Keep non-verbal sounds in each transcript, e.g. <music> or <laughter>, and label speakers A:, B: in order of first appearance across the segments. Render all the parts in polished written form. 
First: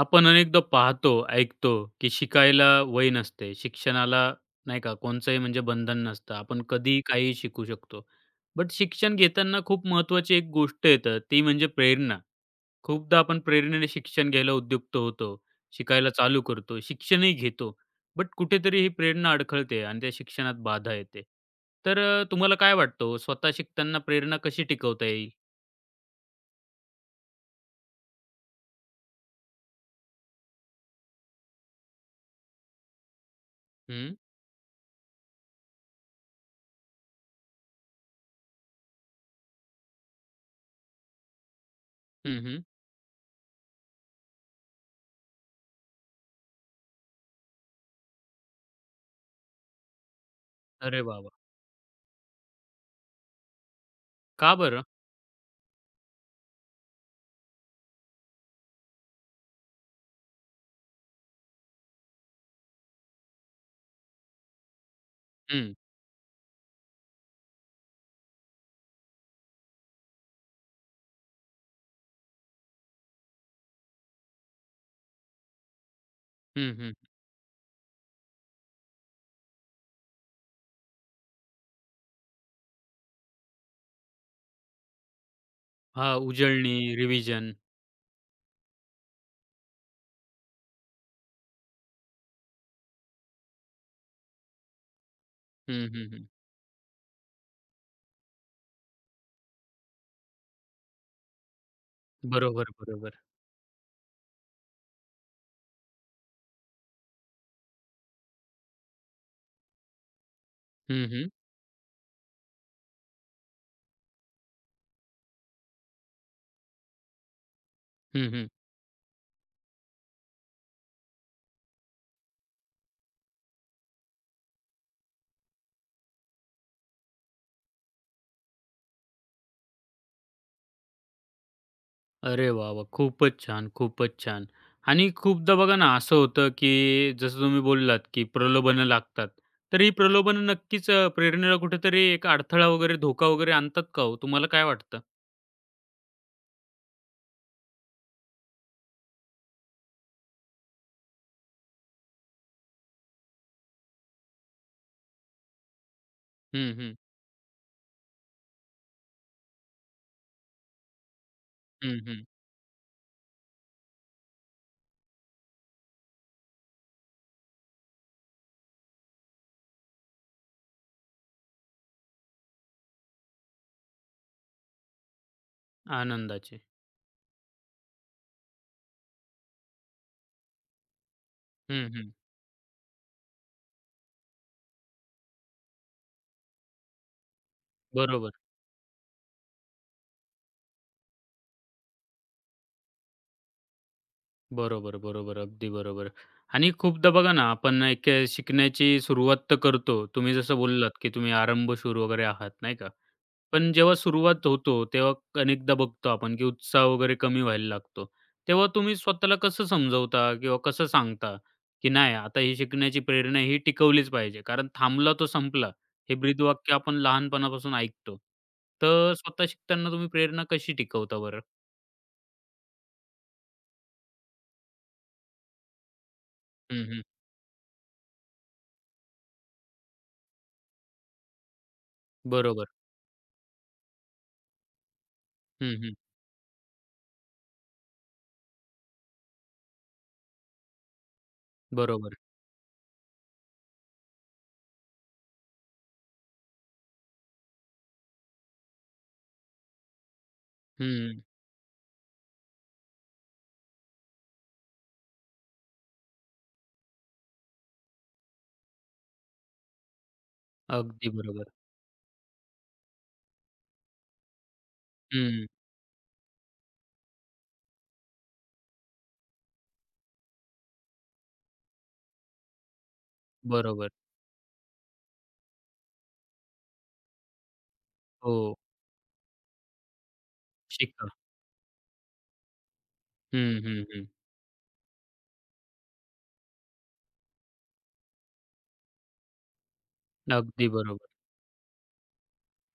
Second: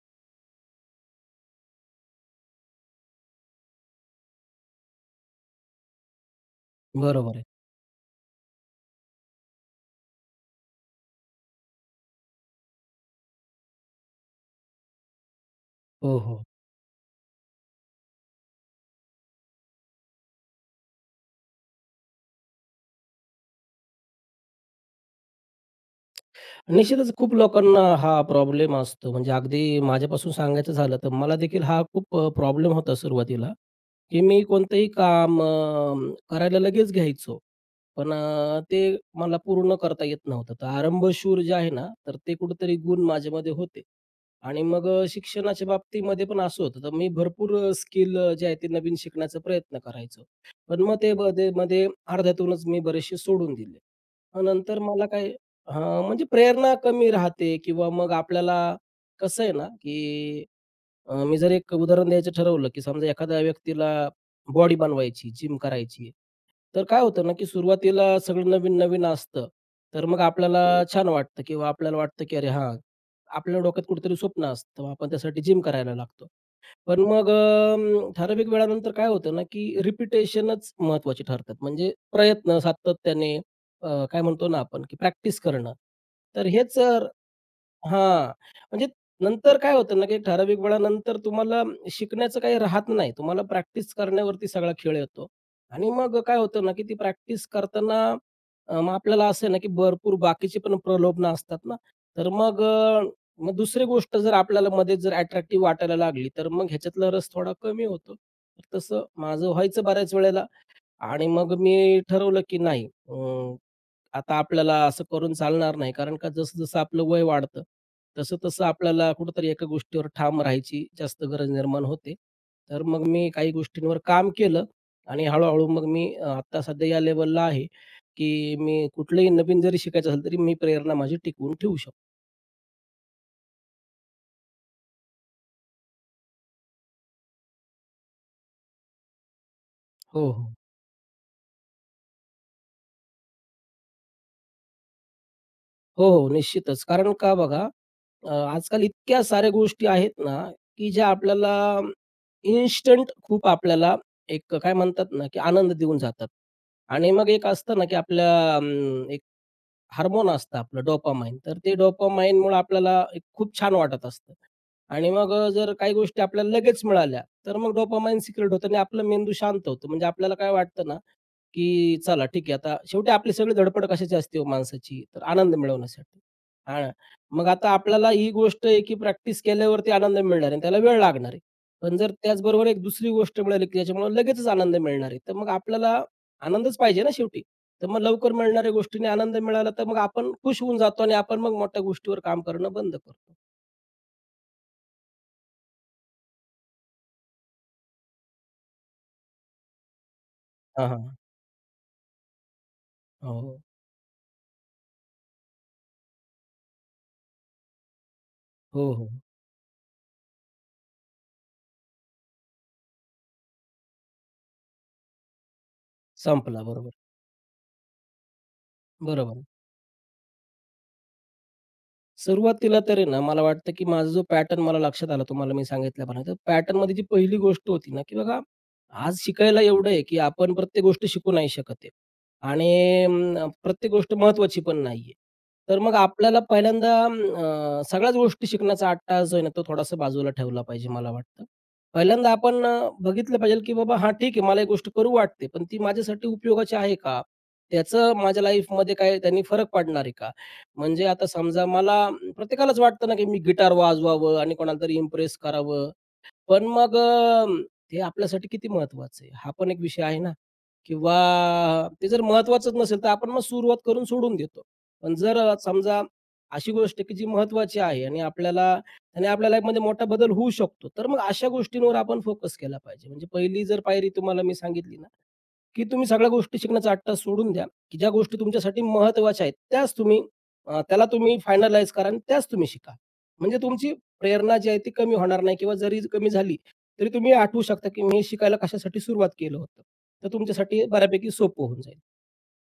A: आपण अनेकदा पाहतो, ऐकतो, की शिकायला वय नसते. शिक्षणाला नाही का कोणचंही म्हणजे बंधन नसतं. आपण कधीही काहीही
B: बरोबर आहे.
A: शिकू शकतो. बट शिक्षण घेताना खूप महत्त्वाची एक गोष्ट येतं ती म्हणजे प्रेरणा. खूपदा आपण प्रेरणेने शिक्षण घ्यायला उद्युक्त होतो. शिकायला
B: हो,
A: चालू
B: हो.
A: करतो. शिक्षणही घेतो. बट कुठेतरी ही प्रेरणा अडखळते आणि त्या शिक्षणात बाधा येते. तर तुम्हाला काय वाटतं हो स्वतः शिकताना प्रेरणा कशी टिकवता येईल?
B: निश्चितच खूप लोकांना हा प्रॉब्लेम असतो. म्हणजे अगदी माझ्यापासून सांगायचं झालं तर मला देखील हा खूप प्रॉब्लेम होता सुरुवातीला,
A: हं.
B: की मी कोणतंही काम करायला लगेच घ्यायचो. पण ते मला पूर्ण करता येत नव्हतं. तर आरंभशूर जे आहे ना, तर ते
A: हं, हं.
B: कुठेतरी गुण माझ्यामध्ये होते. आणि मग शिक्षणाच्या बाबतीमध्ये पण असं होतं, तर मी भरपूर स्किल जे आहे ते नवीन शिकण्याचा प्रयत्न करायचो. पण मग
A: अरे
B: ते
A: वाह,
B: मध्ये मध्ये अर्ध्यातूनच मी बरेचसे सोडून दिले. मग
A: का
B: नंतर
A: बरं?
B: मला काय म्हणजे प्रेरणा कमी राहते किंवा मग आपल्याला कसं आहे ना, की मी जर एक उदाहरण द्यायचं ठरवलं, की समजा एखाद्या व्यक्तीला बॉडी बनवायची, जिम
A: हं.
B: करायची तर काय होतं ना, की सुरुवातीला सगळं नवीन-नवीन असतं. तर मग आपल्याला छान वाटतं किंवा आपल्याला वाटतं, की "अरे हां." आपल्या डोक्यात कुठेतरी स्वप्न असतं. मग आपण त्यासाठी जिम करायला लागतो.
A: हं, हं.
B: पण मग ठराविक वेळानंतर काय होतं ना, की रिपिटेशनच महत्त्वाची ठरतात. म्हणजे प्रयत्न सातत्याने काय म्हणतो ना आपण, की प्रॅक्टिस करणं.
A: हां,
B: तर
A: उजळणी,
B: हेच अ,
A: रिव्हिजन.
B: हां, म्हणजे नंतर काय होतं ना, की ठराविक वेळानंतर तुम्हाला शिकण्याचं काही राहत नाही. तुम्हाला प्रॅक्टिस करण्यावरती सगळा खेळ येतो
A: हं,
B: आणि
A: हं,
B: मग
A: हं.
B: काय होतं ना, की ती प्रॅक्टिस करताना मग आपल्याला असं आहे ना, की भरपूर बाकीची पण प्रलोभनं असतात ना. तर मग
A: बरोबर, बरोबर.
B: मग दुसरी गोष्ट जर आपल्याला मध्ये जर अट्रॅक्टिव्ह वाटायला लागली, तर मग ह्याच्यातला रस थोडा कमी होतो. तर तसं माझं व्हायचं बऱ्याच वेळेला.
A: हं,
B: आणि
A: हं.
B: मग मी ठरवलं की नाही आता आपल्याला असं करून चालणार नाही, कारण का जसं जसं आपलं वय वाढतं,
A: हं,
B: तसं
A: हं.
B: तसं आपल्याला कुठंतरी एका गोष्टीवर ठाम राहायची जास्त गरज निर्माण होते. तर मग मी काही गोष्टींवर काम केलं आणि हळूहळू मग मी आत्ता सध्या या लेवलला आहे, की मी कुठलंही नवीन जरी शिकायचं असेल तरी मी प्रेरणा माझी टिकवून ठेवू शकतो.
A: अरे वाह, वाह! खूपच छान, खूपच छान. आणि खूपदा बघा ना, असं होतं, की जसं तुम्ही बोललात, की प्रलोभनं लागतात. तर ही
B: हो हो
A: प्रलोभनं नक्कीच प्रेरणेला कुठेतरी एक अडथळा वगैरे, धोका वगैरे आणतात का हो? तुम्हाला काय वाटतं?
B: हो, हो. निश्चितच. कारण का बघा, आजकाल इतक्या साऱ्या गोष्टी आहेत ना, की ज्या आपल्याला इन्स्टंट खूप आपल्याला एक काय म्हणतात ना, की आनंद देऊन जातात.
A: हं, हं.
B: आणि मग एक असतं ना, की आपल्या एक हार्मोन असतं आपलं डोपामाइन. तर ते
A: हं, हं.
B: डोपामाइनमुळे आपल्याला एक खूप छान वाटत असतं. आणि मग जर काही गोष्टी आपल्याला लगेच मिळाल्या, तर मग डोपामाइन सिक्रेट होतं आणि आपला मेंदू शांत होतो. म्हणजे आपल्याला काय वाटतं ना, की चला ठीक आहे, आता शेवटी आपली सगळी धडपड कशाची असते हो माणसाची? तर आनंद मिळवण्यासाठी.
A: आनंदाचे.
B: हां, मग आता आपल्याला ही गोष्ट आहे की प्रॅक्टिस केल्यावरती आनंद मिळणार आहे, त्याला वेळ लागणार आहे.
A: हं,
B: पण
A: हं.
B: जर त्याचबरोबर एक दुसरी गोष्ट मिळाली की ज्याच्यामुळे लगेचच आनंद मिळणार आहे. तर मग आपल्याला आनंदच पाहिजे ना शेवटी. तर मग
A: बरोबर.
B: लवकर मिळणाऱ्या गोष्टीने आनंद मिळाला तर मग आपण खुश होऊन जातो आणि आपण मग मोठ्या गोष्टीवर काम करणं बंद करतो.
A: बरोबर, बरोबर. अगदी बरोबर. आणि खूपदा बघा ना, आपण एक शिकण्याची सुरुवात तर करतो. तुम्ही जसं
B: हां,
A: बोललात, की
B: हां.
A: तुम्ही आरंभशूर वगैरे आहात, नाही का?
B: हो,
A: पण जेव्हा सुरुवात होतो, तेव्हा अनेकदा बघतो आपण, की उत्साह वगैरे कमी व्हायला लागतो. तेव्हा
B: हो,
A: तुम्ही
B: हो.
A: स्वतःला कसं समजवता किंवा कसं सांगता, की नाही आता ही शिकण्याची प्रेरणा ही टिकवलीच पाहिजे. कारण थांबला तो संपला, हे
B: संपला.
A: ब्रीदवाक्य
B: बरोबर.
A: आपण लहानपणापासून ऐकतो. तर
B: बरोबर.
A: स्वतः शिकताना तुम्ही प्रेरणा कशी टिकवता बरं?
B: सुरुवातीला तर ना, मला वाटतं, की माझा जो पॅटर्न मला लक्षात आला, तुम्हाला मी सांगितल्याप्रमाणे, तर
A: हं,
B: पॅटर्नमध्ये जी
A: हं.
B: पहिली गोष्ट होती ना, की बघा आज शिकायला एवढं आहे, की आपण प्रत्येक गोष्ट शिकू नाही शकत आहे.
A: बरोबर.
B: आणि प्रत्येक गोष्ट महत्त्वाची पण नाही.
A: हं,
B: तर मग
A: हं.
B: आपल्याला पहिल्यांदा सगळ्याच गोष्टी शिकण्याचा अट्टाहास जो आहे ना, तो थोडासा बाजूला ठेवला पाहिजे मला वाटतं.
A: बरोबर.
B: पहिल्यांदा आपण बघितलं पाहिजे, की बाबा हां, ठीक आहे, मला एक गोष्ट करू वाटते, पण ती माझ्यासाठी उपयोगाची आहे का? त्याचं माझ्या लाईफमध्ये काय त्यांनी फरक पडणार आहे का? म्हणजे
A: हं.
B: आता समजा मला प्रत्येकालाच वाटतं ना, की मी गिटार वाजवावं आणि कोणाला तरी इम्प्रेस करावं. पण मग ते आपल्यासाठी किती महत्वाचं आहे? हा पण एक विषय आहे ना.
A: अगदी
B: किंवा
A: बरोबर.
B: ते जर महत्वाचंच नसेल, तर आपण मग सुरुवात करून सोडून देतो. पण जर
A: हं,
B: समजा अशी गोष्ट आहे, की जी महत्वाची आहे आणि आपल्या लाईफमध्ये मोठा बदल होऊ शकतो. तर मग अशा गोष्टींवर आपण फोकस केला पाहिजे. म्हणजे पहिली जर
A: बरोबर.
B: पायरी तुम्हाला मी सांगितली ना, की तुम्ही सगळ्या गोष्टी शिकण्याचा आट्टा सोडून द्या, की ज्या
A: हो,
B: गोष्टी तुमच्यासाठी महत्त्वाच्या आहेत, त्याच तुम्ही त्याला
A: शिका.
B: तुम्ही फायनलाईज करा आणि त्याच तुम्ही शिका. म्हणजे
A: हं, हं,
B: तुमची
A: हं.
B: प्रेरणा जी आहे ती कमी होणार नाही किंवा जरी कमी झाली, तरी तुम्ही आठवू शकता, की मी हे शिकायला कशासाठी सुरुवात केलं होतं. तर
A: अगदी
B: तुमच्यासाठी
A: बरोबर.
B: बऱ्यापैकी सोपं होऊन जाईल.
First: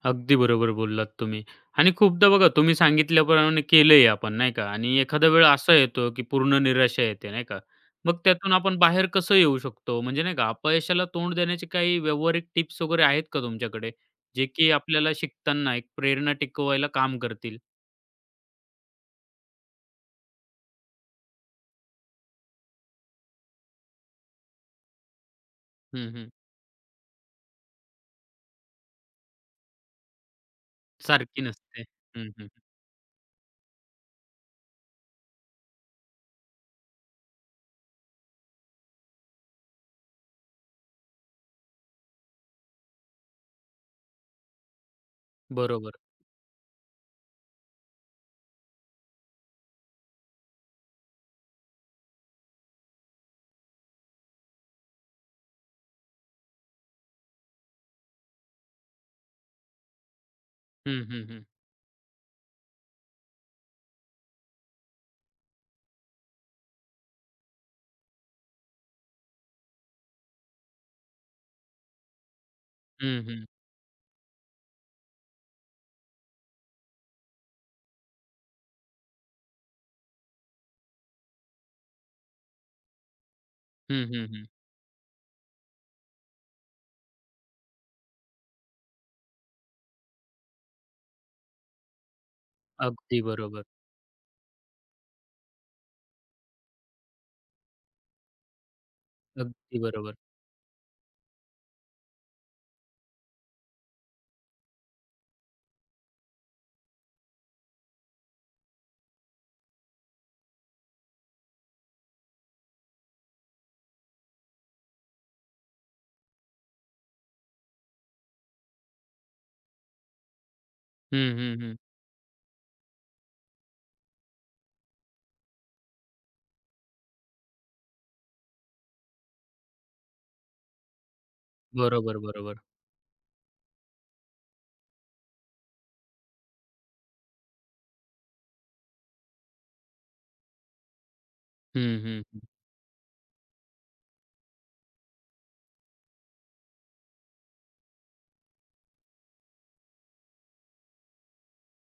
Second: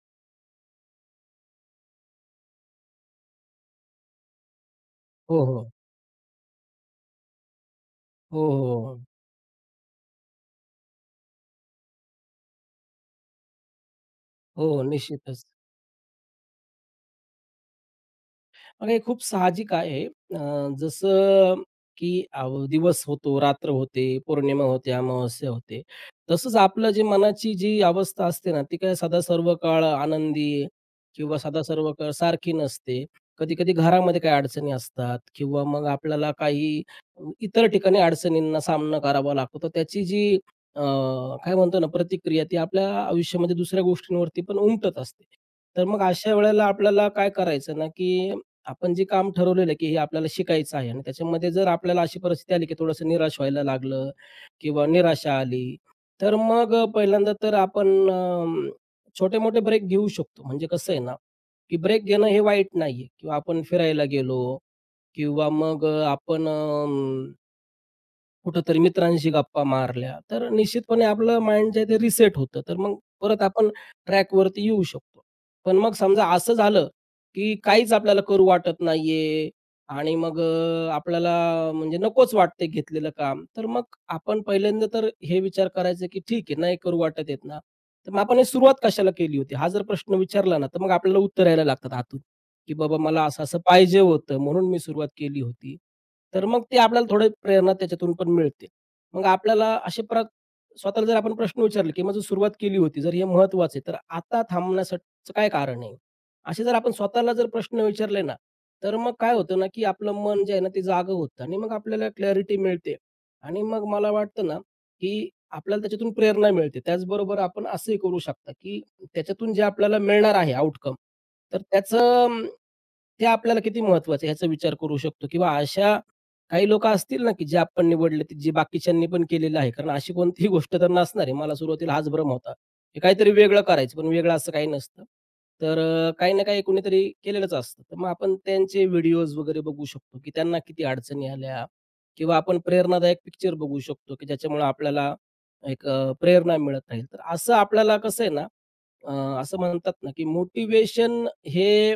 A: अगदी बरोबर बोललात तुम्ही. आणि खूपदा बघा तुम्ही सांगितल्याप्रमाणे केलंही आपण नाही का आणि एखादा
B: हो,
A: वेळ
B: हो.
A: असा येतो, की पूर्ण निराशा येते नाही का. मग
B: हो,
A: त्यातून आपण
B: हो, हो.
A: बाहेर कसं येऊ शकतो? म्हणजे नाही का अपयशाला तोंड देण्याचे काही व्यावहारिक टिप्स वगैरे आहेत का तुमच्याकडे? जे
B: हो,
A: की आपल्याला
B: निश्चितच.
A: शिकताना एक प्रेरणा टिकवायला काम करतील?
B: मग हे खूप साहजिक आहे. अ, जसं की अव दिवस होतो, रात्र होते, पौर्णिमा होते, अमावास्या होते.
A: हं, हं.
B: तसंच आपलं जे मनाची जी अवस्था असते ना, ती काय सदा सर्व काळ आनंदी किंवा
A: सारखी
B: सदा
A: नसते.
B: सर्व काळ
A: हं, हं.
B: सारखी नसते. कधी-कधी घरामध्ये काही अडचणी असतात किंवा मग आपल्याला काही इतर ठिकाणी अडचणींना सामना करावा लागतो. तर त्याची जी अ, काय म्हणतो ना, प्रतिक्रिया ती आपल्या आयुष्यामध्ये दुसऱ्या गोष्टींवरती पण उमटत असते. तर
A: बरोबर.
B: मग अशा वेळेला आपल्याला काय करायचं ना, की आपण जे काम ठरवलेलं आहे, की हे आपल्याला शिकायचं आहे आणि त्याच्यामध्ये जर आपल्याला अशी परिस्थिती आली, की थोडंसं निराश व्हायला लागलं किंवा निराशा आली, तर मग पहिल्यांदा तर आपण छोटे-मोठे ब्रेक घेऊ शकतो. म्हणजे कसं आहे
A: हं,
B: ना,
A: हं, हं.
B: की ब्रेक घेणं हे वाईट नाहीये किंवा आपण फिरायला गेलो किंवा मग आपण कुठेतरी मित्रांशी गप्पा मारल्या, तर निश्चितपणे आपलं माइंड जे आहे ते रिसेट होतं. तर मग
A: हं,
B: परत
A: हं.
B: आपण ट्रॅकवरती येऊ शकतो. पण मग समजा असं झालं, की काहीच आपल्याला करू वाटत नाहीये आणि मग आपल्याला म्हणजे नकोच वाटते घेतलेलं काम. तर मग
A: हं, हं,
B: आपण
A: हं.
B: पहिल्यांदा तर हे विचार करायचे, की ठीक आहे नाही करू वाटत आहेत ना, तर मग आपण हे सुरुवात कशाला केली होती? हा जर प्रश्न विचारला ना, तर मग आपल्याला उत्तर यायला लागतात की बाबा
A: अगदी
B: मला असं-असं
A: बरोबर.
B: पाहिजे होतं म्हणून मी सुरुवात केली होती. तर मग ते आपल्याला थोडी प्रेरणा त्याच्यातून पण मिळते. मग आपल्याला
A: अगदी
B: असे
A: बरोबर.
B: प्र स्वतःला जर आपण प्रश्न विचारले, की माझी सुरुवात केली होती, जर हे महत्त्वाचं तर आता थांबण्यासाठीचं काय कारण आहे? असे जर आपण स्वतःला जर प्रश्न विचारले ना, तर मग काय होतं ना, की आपलं मन जे आहे ना, ते जागं होतं आणि मग आपल्याला क्लॅरिटी मिळते आणि मग मला वाटतं ना, की आपल्याला त्याच्यातून प्रेरणा मिळते. त्याचबरोबर आपण असंही करू शकता, की त्याच्यातून जे आपल्याला मिळणार आहे आउटकम,
A: हं,
B: तर
A: हं, हं.
B: त्याचं ते आपल्याला किती महत्वाचं आहे ह्याचा विचार करू शकतो किंवा अशा काही लोकं असतील ना, की जे आपण निवडले, ते जे बाकीच्यांनी पण केलेलं आहे. कारण अशी कोणतीही गोष्ट तर नसणार आहे. मला सुरुवातीला हाच
A: बरोबर,
B: भ्रम होता,
A: बरोबर.
B: की काहीतरी वेगळं करायचं, पण वेगळं असं काही नसतं. तर काही ना काही कोणीतरी केलेलंच असतं. तर मग आपण त्यांचे व्हिडिओज वगैरे बघू शकतो, की त्यांना किती अडचणी आल्या
A: हं, हं,
B: किंवा
A: हं.
B: आपण प्रेरणादायक पिक्चर बघू शकतो, की ज्याच्यामुळे आपल्याला एक प्रेरणा मिळत राहील. तर असं आपल्याला कसं आहे ना, अ, असं म्हणतात ना, की मोटिवेशन हे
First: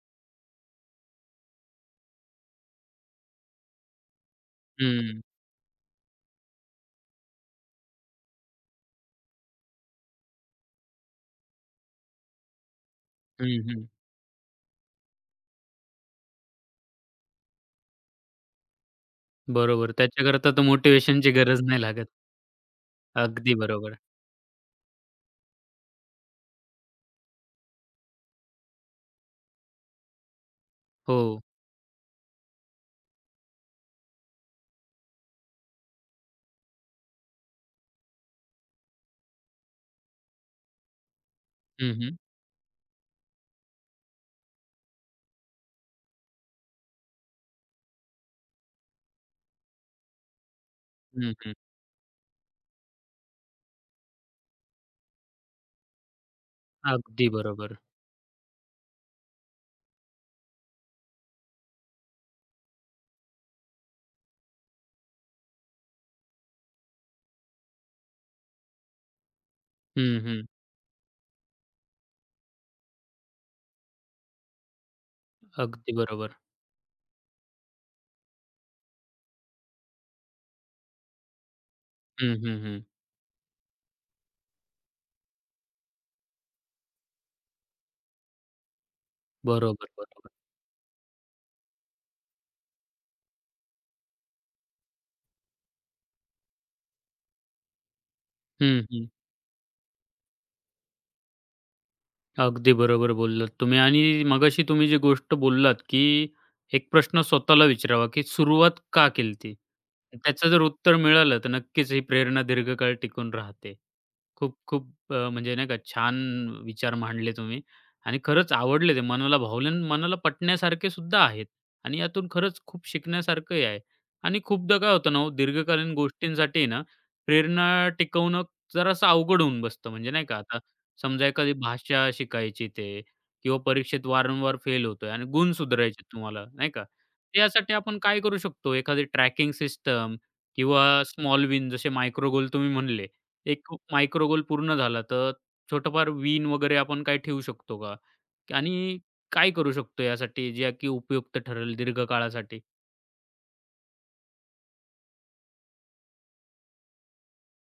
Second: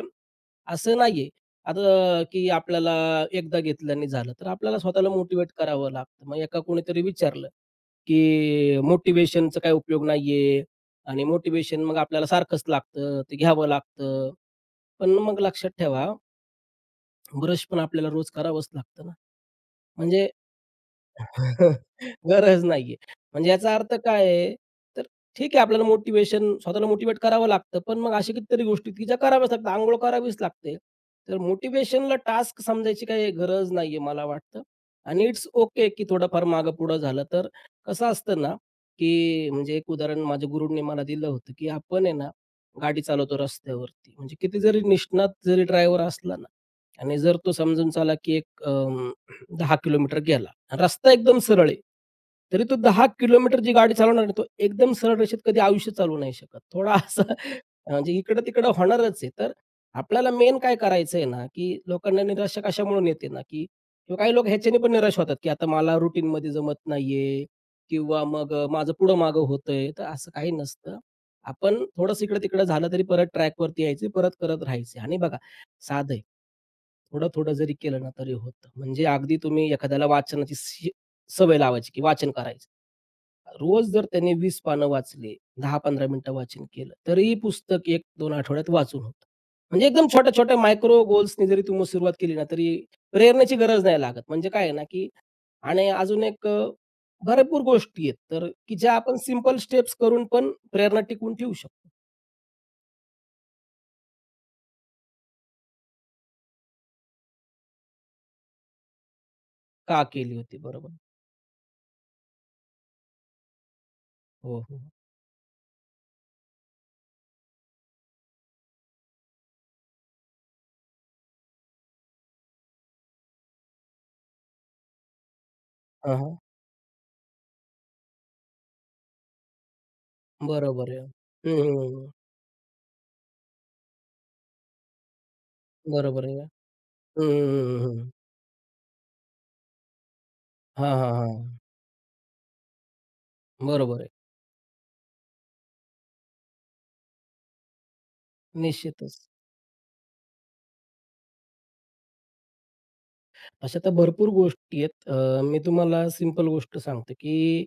B: असं नाहीये, आता की आपल्याला एकदा घेतलं आणि झालं. तर आपल्याला स्वतःला
A: हं,
B: मोटिवेट करावं लागतं. मग एका कोणीतरी विचारलं, की मोटिवेशनचा काही उपयोग नाहीये आणि मोटिवेशन मग आपल्याला सारखंच लागतं, ते
A: हं,
B: घ्यावं
A: हं.
B: लागतं. पण मग लक्षात ठेवा, ब्रश पण आपल्याला रोज करावंच लागतं ना.
A: बरोबर.
B: म्हणजे
A: त्याच्याकरता तर मोटिव्हेशनची गरज नाही
B: <laughs>
A: लागत.
B: गरज नाहीये. म्हणजे
A: अगदी
B: याचा अर्थ
A: बरोबर.
B: काय आहे, तर ठीक आहे आपल्याला मोटिव्हेशन स्वतःला मोटिव्हेट करावं लागतं. पण मग अशा कितीतरी गोष्टी आहेत, की ज्या कराव्याच लागतात. अंघोळ करावीच लागते.
A: हो.
B: तर मोटिव्हेशनला टास्क समजायची काही गरज नाहीये मला वाटतं. आणि इट्स ओके, की थोडंफार मागं-पुढं झालं तर कसं असतं ना, की म्हणजे एक उदाहरण माझ्या गुरूंनी मला दिलं होतं, की
A: हं,
B: आपण आहे
A: हं.
B: ना, गाडी चालवतो रस्त्यावरती. म्हणजे किती जरी निष्णात जरी ड्रायव्हर असला ना आणि जर तो समजून चला, की एक 10 किलोमीटर गेला. रस्ता
A: हं,
B: एकदम
A: हं.
B: सरळ आहे. तरी तो 10 किलोमीटर जी गाडी चालवणार आहे, तो एकदम सरळ रेषेत कधी आयुष्य चालवू नाही शकत. थोडा असा
A: अगदी बरोबर.
B: म्हणजे इकडं-तिकडं होणारच आहे. तर आपल्याला मेन काय करायचंय ना, की लोकांना निराशा कशामुळून येते ना, की किंवा काही लोक ह्याच्याने पण निराश होतात, की आता मला रुटीनमध्ये जमत नाहीये किंवा मग माझं पुढं-मागं होतंय. तर
A: हं,
B: असं
A: हं.
B: काही नसतं. आपण थोडंसं इकडं-तिकडं झालं तरी परत ट्रॅकवरती यायचं, परत करत राहायचे आणि बघा
A: अगदी
B: साधं आहे.
A: बरोबर.
B: थोडं-थोडं जरी केलं ना तरी होतं. म्हणजे अगदी तुम्ही एखाद्याला वाचनाची सवय लावायची, की वाचन
A: हं, हं,
B: करायचं.
A: हं.
B: रोज जर त्याने 20 पानं वाचली, 10-15 मिनिटं वाचन केलं, तरीही पुस्तक एक 2 आठवड्यात वाचून होतं. म्हणजे
A: बरोबर,
B: एकदम
A: बरोबर.
B: छोट्या-छोट्या मायक्रो गोल्सनी जरी तुम्ही सुरुवात केली ना, तरी प्रेरणेची गरज नाही लागत. म्हणजे काय आहे ना, की आणि अजून एक भरपूर गोष्टी आहेत, तर की
A: हं,
B: ज्या
A: हं.
B: आपण सिंपल स्टेप्स करून पण प्रेरणा टिकवून ठेवू शकतो.
A: अगदी बरोबर बोललात तुम्ही आणि मगाशी तुम्ही जी गोष्ट बोललात, की एक प्रश्न स्वतःला विचारावा, की सुरुवात का केली ती?
B: का केली
A: त्याचं
B: होती?
A: जर
B: बरोबर.
A: उत्तर मिळालं, तर नक्कीच ही प्रेरणा दीर्घकाळ टिकून राहते.
B: हो, हो.
A: खूप-खूप म्हणजे नाही का छान विचार मांडले तुम्ही आणि खरंच आवडले ते मनाला भावले आणि मनाला पटण्यासारखे सुद्धा आहेत आणि यातून खरंच खूप शिकण्यासारखंही आहे आणि खूपदा काय होतं ना हो, दीर्घकालीन
B: हां, हां.
A: गोष्टींसाठी ना प्रेरणा टिकवणं जरासं अवघड होऊन बसतं. म्हणजे नाही का आता
B: बरोबर आहे.
A: समजा एखादी
B: हं,
A: भाषा शिकायची ते किंवा परीक्षेत वारंवार फेल होतोय आणि गुण सुधारायचे
B: बरोबर आहे.
A: तुम्हाला नाही का?
B: हं, हं,
A: त्यासाठी
B: हं,
A: आपण
B: हं.
A: काय करू शकतो? एखादी ट्रॅकिंग सिस्टम
B: हां,
A: किंवा
B: हां, हां.
A: स्मॉल विन जसे मायक्रो गोल तुम्ही म्हणले. एक
B: बरोबर आहे.
A: मायक्रो गोल पूर्ण झाला, तर छोटंफार विन वगैरे आपण काय ठेवू शकतो का? आणि
B: निश्चितच.
A: काय करू शकतो यासाठी जे की उपयुक्त ठरेल दीर्घकाळासाठी?
B: अशा तर भरपूर गोष्टी आहेत. मी तुम्हाला सिंपल गोष्ट सांगतो, की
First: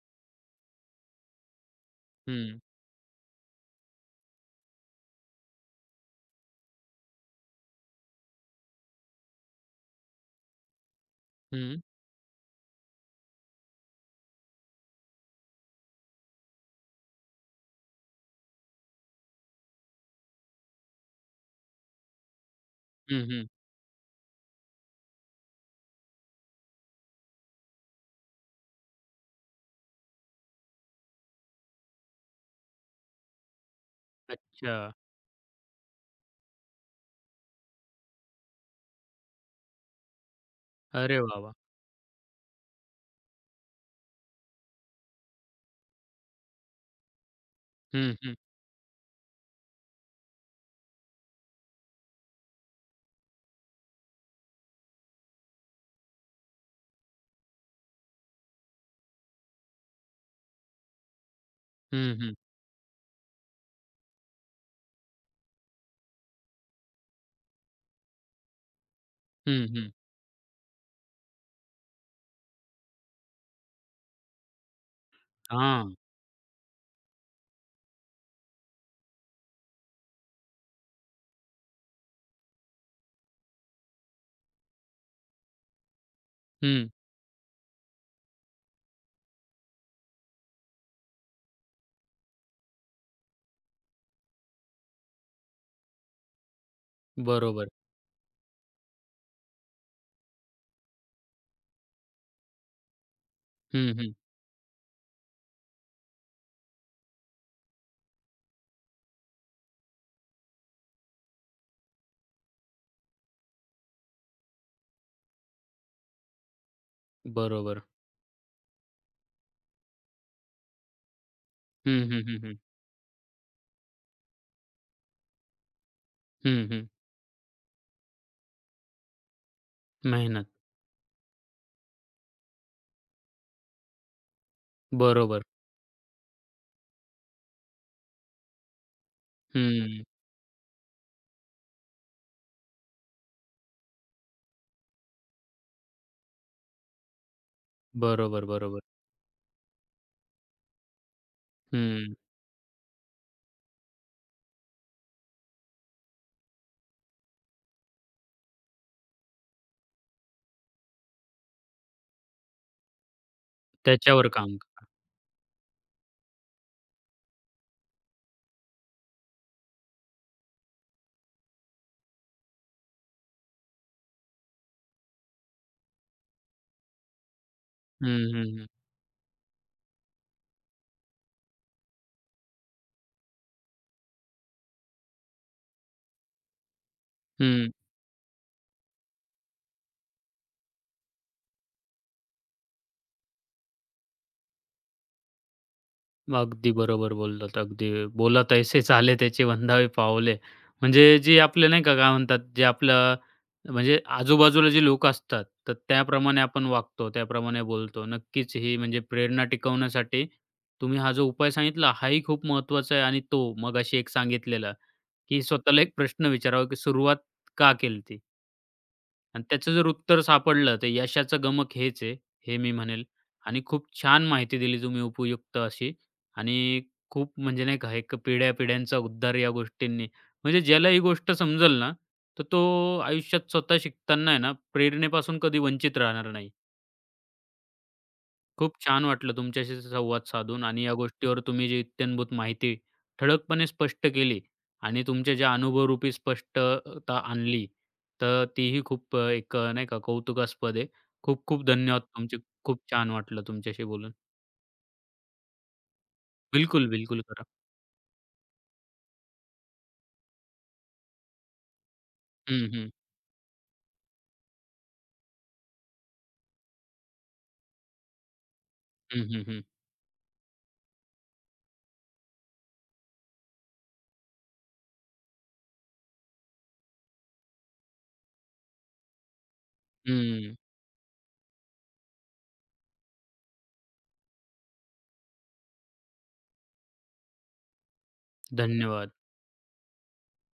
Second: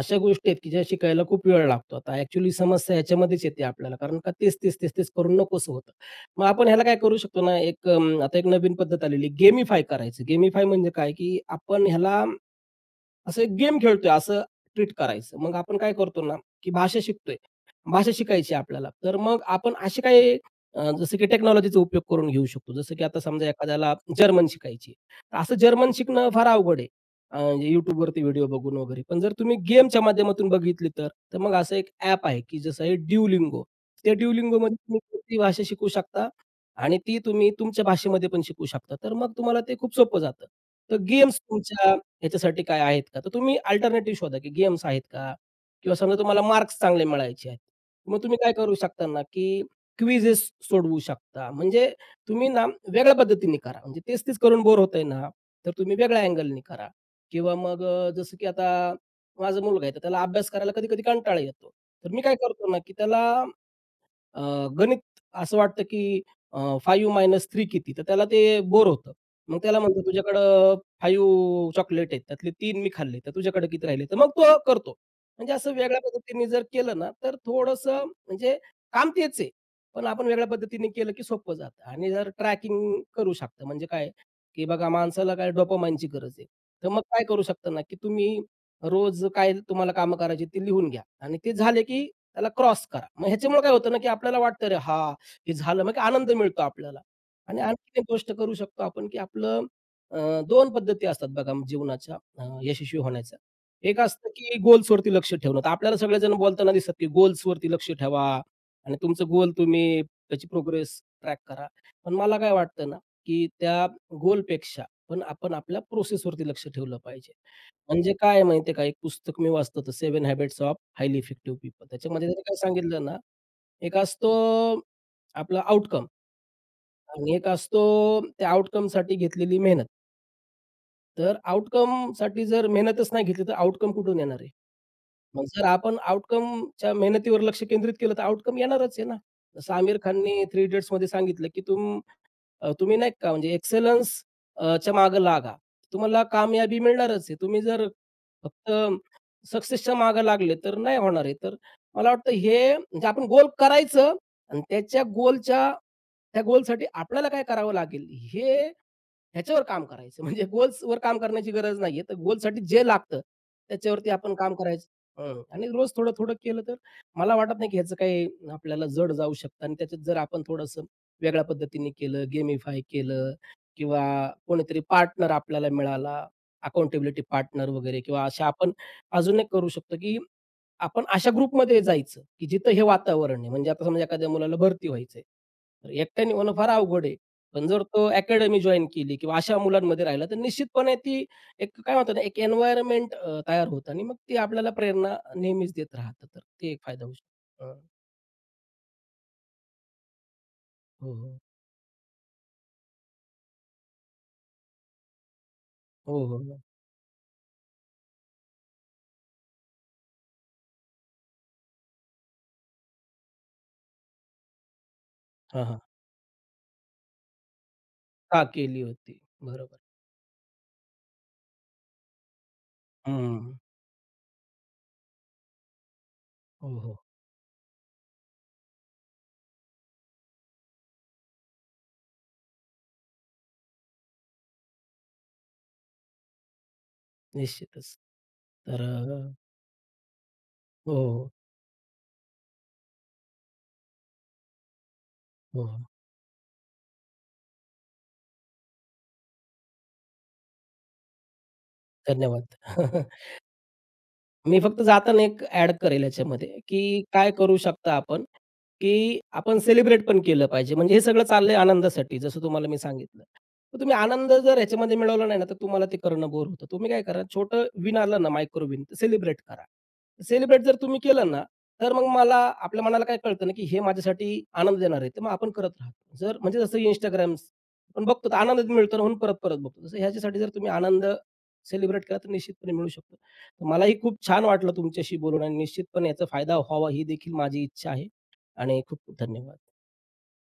B: अशा गोष्टी आहेत, की ज्या शिकायला खूप वेळ लागतो. आता ॲक्चुअली
A: हं,
B: समस्या ह्याच्यामध्येच येते आपल्याला, कारण का तेच करून नकोसं होतं. मग आपण ह्याला काय करू शकतो ना, एक आता एक नवीन पद्धत आलेली गेमिफाय करायचं. गेमिफाय म्हणजे काय, की
A: हं,
B: आपण ह्याला असं एक गेम खेळतोय असं ट्रीट करायचं. मग आपण काय करतो ना, की भाषा शिकतोय. भाषा शिकायची आहे आपल्याला. तर मग आपण असे काही जसं की टेक्नॉलॉजीचा उपयोग करून घेऊ शकतो. जसं की आता
A: हं,
B: समजा
A: हं.
B: एखाद्याला जर्मन शिकायची आहे. तर असं जर्मन शिकणं फार अवघड आहे. अ, YouTubeवरती व्हिडिओ बघून वगैरे. पण जर तुम्ही गेमच्या माध्यमातून बघितली तर, तर मग असं एक ॲप आहे, की जसं आहे Duolingo. त्या Duolingoमध्ये
A: अच्छा.
B: तुम्ही कोणतीही भाषा शिकू शकता आणि ती तुम्ही तुमच्या भाषेमध्ये पण शिकू शकता. तर मग तुम्हाला ते खूप सोपं जातं. तर
A: अरे
B: गेम्स
A: वाह, वाह!
B: तुमच्या याच्यासाठी काय आहेत का? तर तुम्ही अल्टरनेटिव्ह शोधा, की गेम्स आहेत का? किंवा समजा तुम्हाला मार्क्स चांगले मिळवायचे आहेत.
A: हं,
B: मग
A: हं,
B: तुम्ही काय करू शकता ना, की क्विजेस सोडवू शकता. म्हणजे तुम्ही ना वेगळ्या पद्धतीने करा. म्हणजे तेच-तेच करून बोर होतंय ना, तर तुम्ही वेगळ्या अँगलनी करा. किंवा मग जसं की आता माझा मुलगा आहे, तर त्याला अभ्यास करायला कधी-कधी कंटाळा येतो. तर
A: हं,
B: मी काय
A: हं,
B: करतो ना, की त्याला अ, गणित असं वाटतं की अ, 5-3 किती? तर त्याला ते बोर होतं. मग
A: हं,
B: त्याला
A: हं.
B: म्हणतो, "तुझ्याकडं 5 चॉकलेट आहेत, त्यातले 3 मी खाल्ले, तर तुझ्याकडे किती राहिले?" तर मग तो करतो. म्हणजे असं
A: हां.
B: वेगळ्या पद्धतीने जर केलं ना, तर थोडंसं म्हणजे काम तेच आहे, पण आपण वेगळ्या पद्धतीने केलं की सोपं जातं आणि जर ट्रॅकिंग करू शकता. म्हणजे काय, की बघा माणसाला काय डोपामाइनची गरज आहे. तर
A: हं.
B: मग काय करू शकता ना, की तुम्ही रोज काय तुम्हाला कामं करायची ती लिहून घ्या आणि ते झाले की त्याला क्रॉस करा. मग ह्याच्यामुळे काय होतं ना, की आपल्याला वाटतं अरे हां, हे झालं मग आनंद मिळतो आपल्याला. आणि
A: बरोबर.
B: आणखी एक गोष्ट करू शकतो आपण, की आपलं अ, 2 पद्धती असतात बघा म्हणजे जीवनाच्या यशस्वी होण्याच्या.
A: हं,
B: एक
A: हं.
B: असतं, की गोल्सवरती लक्ष ठेवणं. तर आपल्याला सगळेजण बोलताना दिसतात, की गोल्सवरती लक्ष ठेवा आणि तुमचं गोल तुम्ही त्याची प्रोग्रेस ट्रॅक करा. पण मला काय वाटतं ना, की त्या गोलपेक्षा पण आपण आपल्या प्रोसेसवरती लक्ष ठेवलं पाहिजे.
A: बरोबर.
B: म्हणजे काय आहे का, एक पुस्तक मी वाचलं होतं, seven habits of highly effective people.
A: हं, हं,
B: त्याच्यामध्ये
A: हं,
B: त्याने काय
A: हं.
B: सांगितलं ना, एक असतो आपला आउटकम
A: हं, हं.
B: आणि एक असतो त्या आउटकमसाठी घेतलेली मेहनत.
A: मेहनत.
B: तर आउटकमसाठी जर मेहनतच नाही घेतली, तर आउटकम कुठून येणार आहे?
A: बरोबर.
B: मग जर आपण आउटकमच्या मेहनतीवर लक्ष केंद्रित केलं, तर आउटकम येणारच आहे ना. जसं आमिर
A: हं.
B: खानने थ्री इडियट्समध्ये सांगितलं, की तुम्ही नाही का म्हणजे एक्सेलन्स अ, च्या मागे लागा. तुम्हाला कामयाबी मिळणारच आहे. तुम्ही जर
A: बरोबर,
B: फक्त
A: बरोबर.
B: सक्सेसच्या मागे लागले तर नाही होणार आहे. तर मला
A: हं.
B: वाटतं हे म्हणजे आपण गोल करायचं आणि त्या गोलसाठी आपल्याला काय करावं लागेल हे ह्याच्यावर काम करायचं. म्हणजे गोल्सवर काम करण्याची गरज नाहीये. तर गोलसाठी जे लागतं त्याच्यावरती
A: त्याच्यावर
B: आपण काम
A: काम करा.
B: करायचं. हं. आणि रोज थोडं-थोडं केलं तर मला वाटत नाही की ह्याचं काही आपल्याला जड जाऊ शकतं आणि त्याच्यात जर आपण थोडंसं वेगळ्या पद्धतीने केलं, गेमिफाय केलं किंवा कोणीतरी पार्टनर आपल्याला मिळाला, अकाउंटेबिलिटी पार्टनर वगैरे
A: हं,
B: किंवा अशा
A: हं, हं.
B: आपण अजून एक करू शकतो की आपण अशा ग्रुपमध्ये जायचं की जिथं हे वातावरण आहे. म्हणजे आता समजा एखाद्या मुलाला भरती व्हायचंय. तर एकट्याने होणं फार अवघड आहे. पण
A: हं.
B: जर तो अकॅडमी जॉइन केली किंवा अशा मुलांमध्ये राहिला, तर निश्चितपणे ती एक काय म्हणतात ना, एक एन्व्हायर्नमेंट तयार होतं आणि मग ती आपल्याला प्रेरणा नेहमीच देत राहतं. तर
A: अगदी
B: ते एक फायदा होऊ
A: बरोबर बोललात.
B: शकतो. हं.
A: अगदी बोला तैसे चाले त्याचे वंदावे पावले.
B: हो,
A: म्हणजे
B: हो.
A: जे आपले नाही का, काय म्हणतात, जे आपलं म्हणजे आजूबाजूला जे लोक असतात, तर
B: हो, हो,
A: त्याप्रमाणे
B: हो.
A: आपण वागतो, त्याप्रमाणे बोलतो. नक्कीच ही म्हणजे प्रेरणा टिकवण्यासाठी तुम्ही हा जो उपाय सांगितला, हाही खूप महत्त्वाचा आहे आणि तो मगाशी एक सांगितलेला, की
B: हां, हां.
A: स्वतःला एक प्रश्न विचारावा, की सुरुवात का केली ती?
B: का केली होती.
A: आणि त्याचं
B: बरोबर.
A: जर उत्तर सापडलं तर यशाचं गमक हेच आहे, हे मी म्हणेल.
B: हं.
A: आणि खूप छान माहिती दिली तुम्ही उपयुक्त अशी
B: हो,
A: आणि
B: हो.
A: खूप म्हणजे नाही का, एक पिढ्या-पिढ्यांचा उद्धार या गोष्टींनी. म्हणजे ज्याला ही गोष्ट समजेल ना, तर तो आयुष्यात स्वतः शिकताना आहे ना, प्रेरणेपासून कधी वंचित राहणार नाही.
B: निश्चितच.
A: खूप
B: तर
A: छान
B: अ,
A: वाटलं तुमच्याशी संवाद साधून आणि
B: हो,
A: या
B: हो.
A: गोष्टीवर तुम्ही जी इत्यंभूत माहिती ठळकपणे स्पष्ट केली आणि तुमच्या ज्या
B: हो, हो.
A: अनुभवरूपी स्पष्टता आणली, तर तीही खूप नाही का कौतुकास्पद आहे. खूप खूप धन्यवाद तुमचे.
B: धन्यवाद.
A: खूप
B: <laughs>
A: छान वाटलं तुमच्याशी बोलून.
B: मी फक्त जाताना एक ॲड करेल याच्यामध्ये,
A: बिलकुल,
B: की
A: बिलकुल
B: काय
A: करा.
B: करू शकता आपण, की आपण सेलिब्रेट पण केलं पाहिजे. म्हणजे हे सगळं चाललंय आनंदासाठी, जसं
A: हं,
B: तुम्हाला मी
A: हं.
B: सांगितलं. तर तुम्ही आनंद जर ह्याच्यामध्ये मिळवला नाही ना, तर तुम्हाला ते करणं बोर होतं. तुम्ही काय करा, छोटं विन आलं ना, मायक्रो विन,
A: हं,
B: सेलिब्रेट
A: हं, हं.
B: करा. सेलिब्रेट जर तुम्ही केलं ना, तर मग मला आपल्या मनाला काय कळतं ना, की हे माझ्यासाठी आनंद देणार आहे, तर मग आपण करत राहतो. जर म्हणजे जसं Instagram आपण बघतो, तर आनंद मिळतो ना, म्हणून परत-परत बघतो. तसं ह्याच्यासाठी जर
A: हं.
B: तुम्ही आनंद सेलिब्रेट केला, तर निश्चितपणे मिळू शकतो. मलाही खूप छान वाटलं तुमच्याशी बोलून आणि निश्चितपणे याचा फायदा व्हावा ही देखील माझी इच्छा आहे आणि खूप
A: धन्यवाद.
B: खूप धन्यवाद.